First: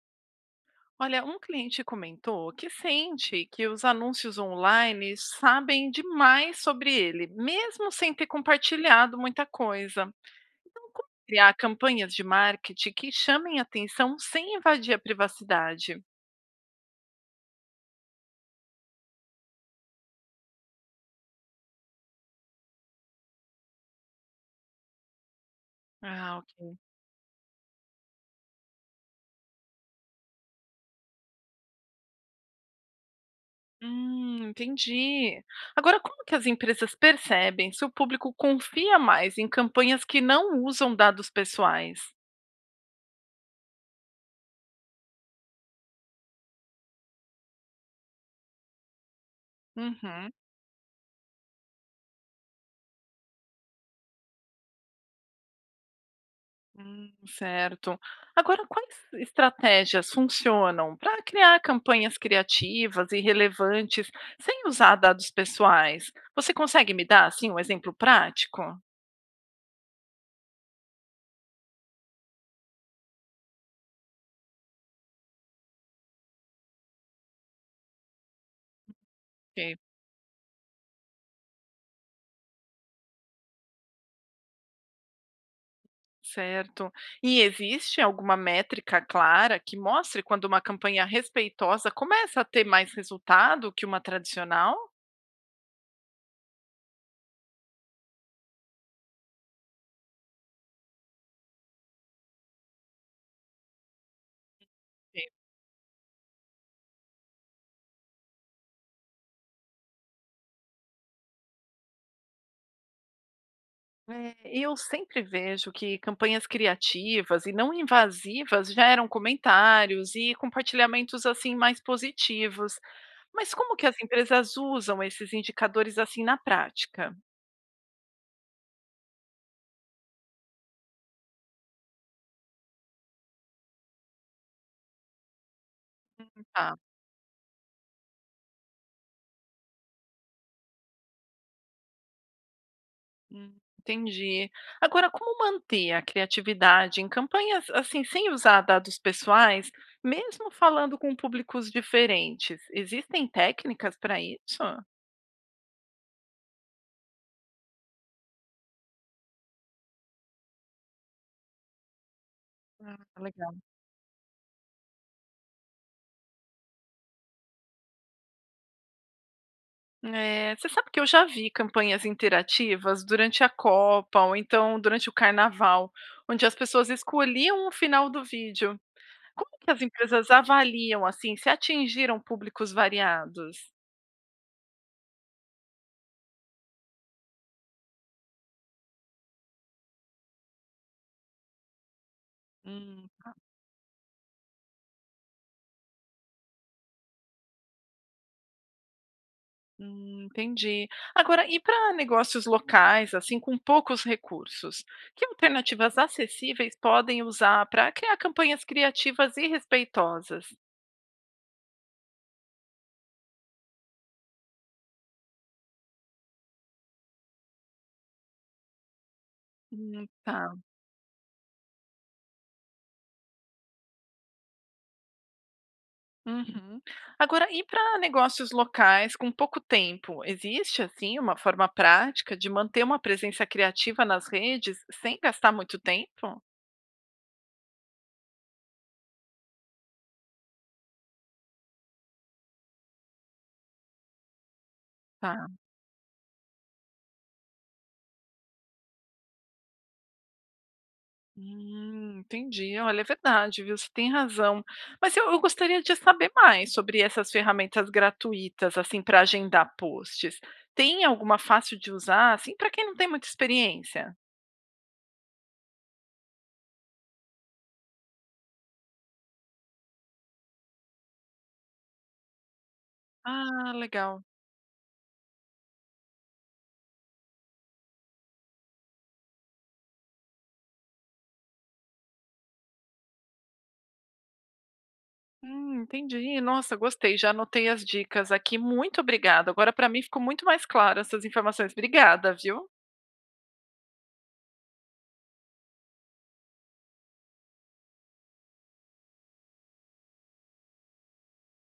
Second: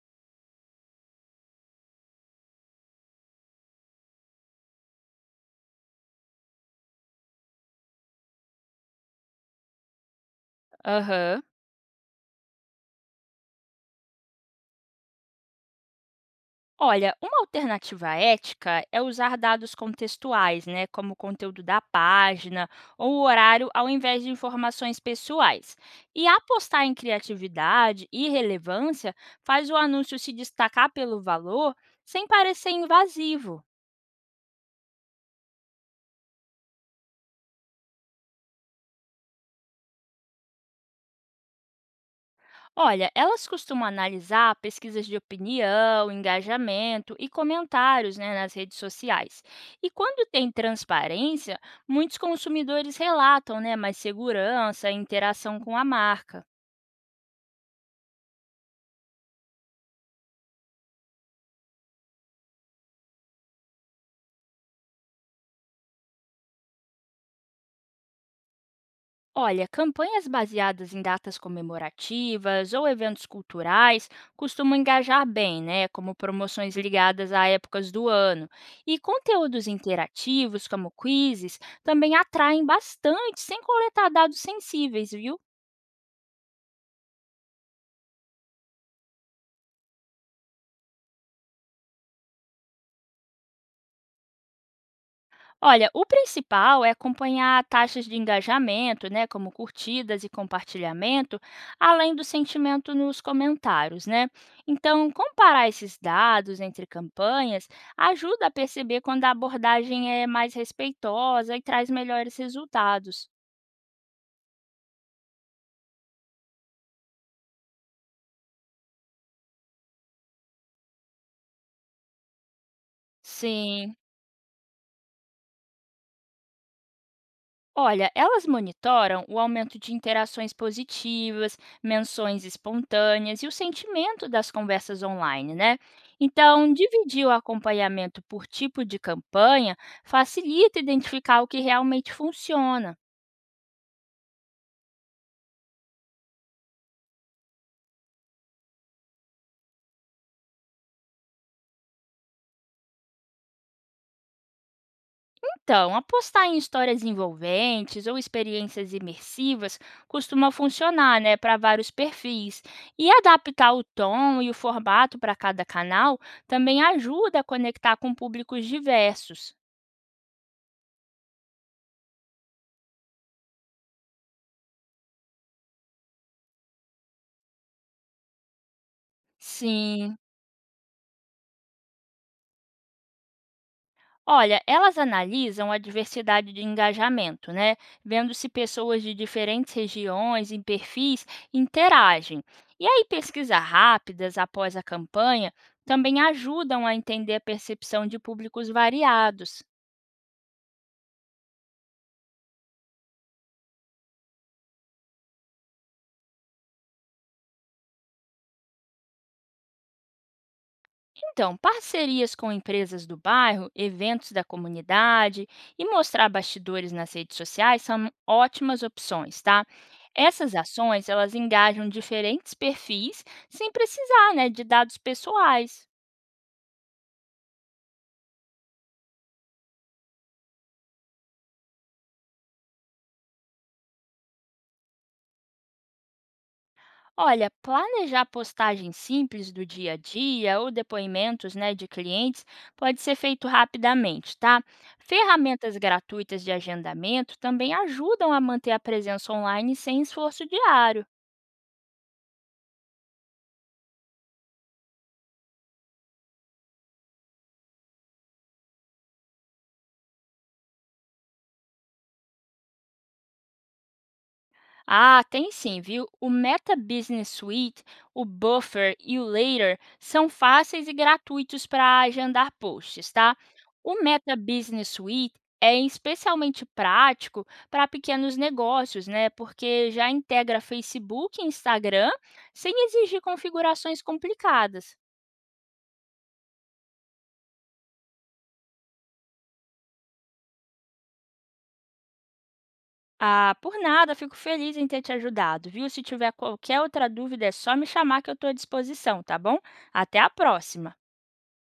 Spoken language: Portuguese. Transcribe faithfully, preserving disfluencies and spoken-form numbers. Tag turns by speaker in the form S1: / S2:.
S1: Olha, um cliente comentou que sente que os anúncios online sabem demais sobre ele, mesmo sem ter compartilhado muita coisa. Então, como
S2: Aham.
S1: criar campanhas de marketing que chamem atenção sem invadir a privacidade?
S2: Olha, uma alternativa ética é usar dados contextuais, né, como o conteúdo da página ou o horário, ao invés de informações pessoais. E
S1: Ah, ok.
S2: apostar em criatividade e relevância faz o anúncio se destacar pelo valor sem parecer invasivo.
S1: Hum, entendi. Agora, como que as empresas percebem se o público confia mais em campanhas que não usam dados pessoais?
S2: Olha, elas costumam analisar pesquisas de opinião, engajamento e comentários, né, nas redes sociais. E quando
S1: Uhum.
S2: tem transparência, muitos consumidores relatam, né, mais segurança e interação com a marca.
S1: Hum, certo. Agora, quais estratégias funcionam para criar campanhas criativas e relevantes sem usar dados pessoais? Você consegue me dar assim um exemplo prático?
S2: Olha, campanhas baseadas em datas comemorativas ou eventos culturais costumam engajar bem, né? Como promoções ligadas a épocas do ano. E conteúdos
S1: Ok,
S2: interativos, como quizzes, também atraem bastante, sem coletar dados sensíveis, viu?
S1: certo. E existe alguma métrica clara que mostre quando uma campanha respeitosa começa a ter mais resultado que uma tradicional?
S2: Olha, o principal é acompanhar taxas de engajamento, né, como curtidas e compartilhamento, além do sentimento nos comentários, né? Então, comparar esses dados entre campanhas ajuda a perceber quando a abordagem é mais respeitosa e traz melhores resultados.
S1: É, eu sempre vejo que campanhas criativas e não invasivas geram comentários e compartilhamentos assim mais positivos. Mas como que as
S2: Sim.
S1: empresas usam esses indicadores assim na prática?
S2: Olha, elas monitoram o aumento de interações positivas, menções espontâneas e o sentimento das conversas online, né? Então,
S1: Tá,
S2: dividir o acompanhamento por tipo de campanha facilita identificar o que realmente funciona.
S1: hum, entendi. Agora, como manter a criatividade em campanhas assim sem usar dados pessoais, mesmo falando com públicos diferentes? Existem técnicas para isso?
S2: Então, apostar em histórias envolventes ou experiências imersivas costuma funcionar, né, para vários perfis.
S1: Ah,
S2: E adaptar o tom e o formato para cada canal também ajuda a conectar com públicos diversos.
S1: é, você sabe que eu já vi campanhas interativas durante a Copa ou então durante o Carnaval, onde as pessoas escolhiam o final do vídeo. Como que as
S2: Sim.
S1: empresas avaliam assim se atingiram públicos variados?
S2: Olha, elas analisam a diversidade de engajamento, né? Vendo se pessoas de diferentes regiões e perfis interagem. E aí,
S1: Hum,
S2: pesquisas rápidas após a campanha também ajudam a entender a percepção de públicos variados.
S1: hum, entendi. Agora, e para negócios locais, assim, com poucos recursos, que alternativas acessíveis podem usar para criar campanhas criativas e respeitosas?
S2: Então, parcerias com empresas do bairro, eventos da comunidade e mostrar bastidores nas redes sociais são ótimas opções, tá?
S1: Hum,
S2: Essas
S1: tá.
S2: ações, elas engajam diferentes perfis sem precisar, né, de dados pessoais.
S1: Uhum. Agora, e para negócios locais com pouco tempo, existe assim uma forma prática de manter uma presença criativa nas redes sem gastar muito tempo?
S2: Olha, planejar postagens simples do dia a dia ou depoimentos, né, de clientes pode ser feito rapidamente, tá?
S1: Tá.
S2: Ferramentas gratuitas de agendamento também ajudam a manter a presença online sem esforço diário.
S1: Hum, entendi. Olha, é verdade, viu? Você tem razão. Mas eu, eu gostaria de saber mais sobre essas ferramentas gratuitas, assim, para agendar posts. Tem alguma fácil de usar, assim, para quem não tem muita experiência?
S2: Ah, tem sim, viu? O Meta Business Suite, o Buffer e o Later são fáceis e gratuitos para agendar posts, tá?
S1: Ah,
S2: O
S1: legal.
S2: Meta Business Suite é especialmente prático para pequenos negócios, né? Porque já integra Facebook e Instagram sem exigir configurações complicadas.
S1: Hum, entendi. Nossa, gostei. Já anotei as dicas aqui. Muito obrigada. Agora, para mim, ficou muito mais claro essas informações. Obrigada, viu?
S2: Ah, por nada, fico feliz em ter te ajudado, viu? Se tiver qualquer outra dúvida, é só me chamar que eu estou à disposição, tá bom? Até a próxima!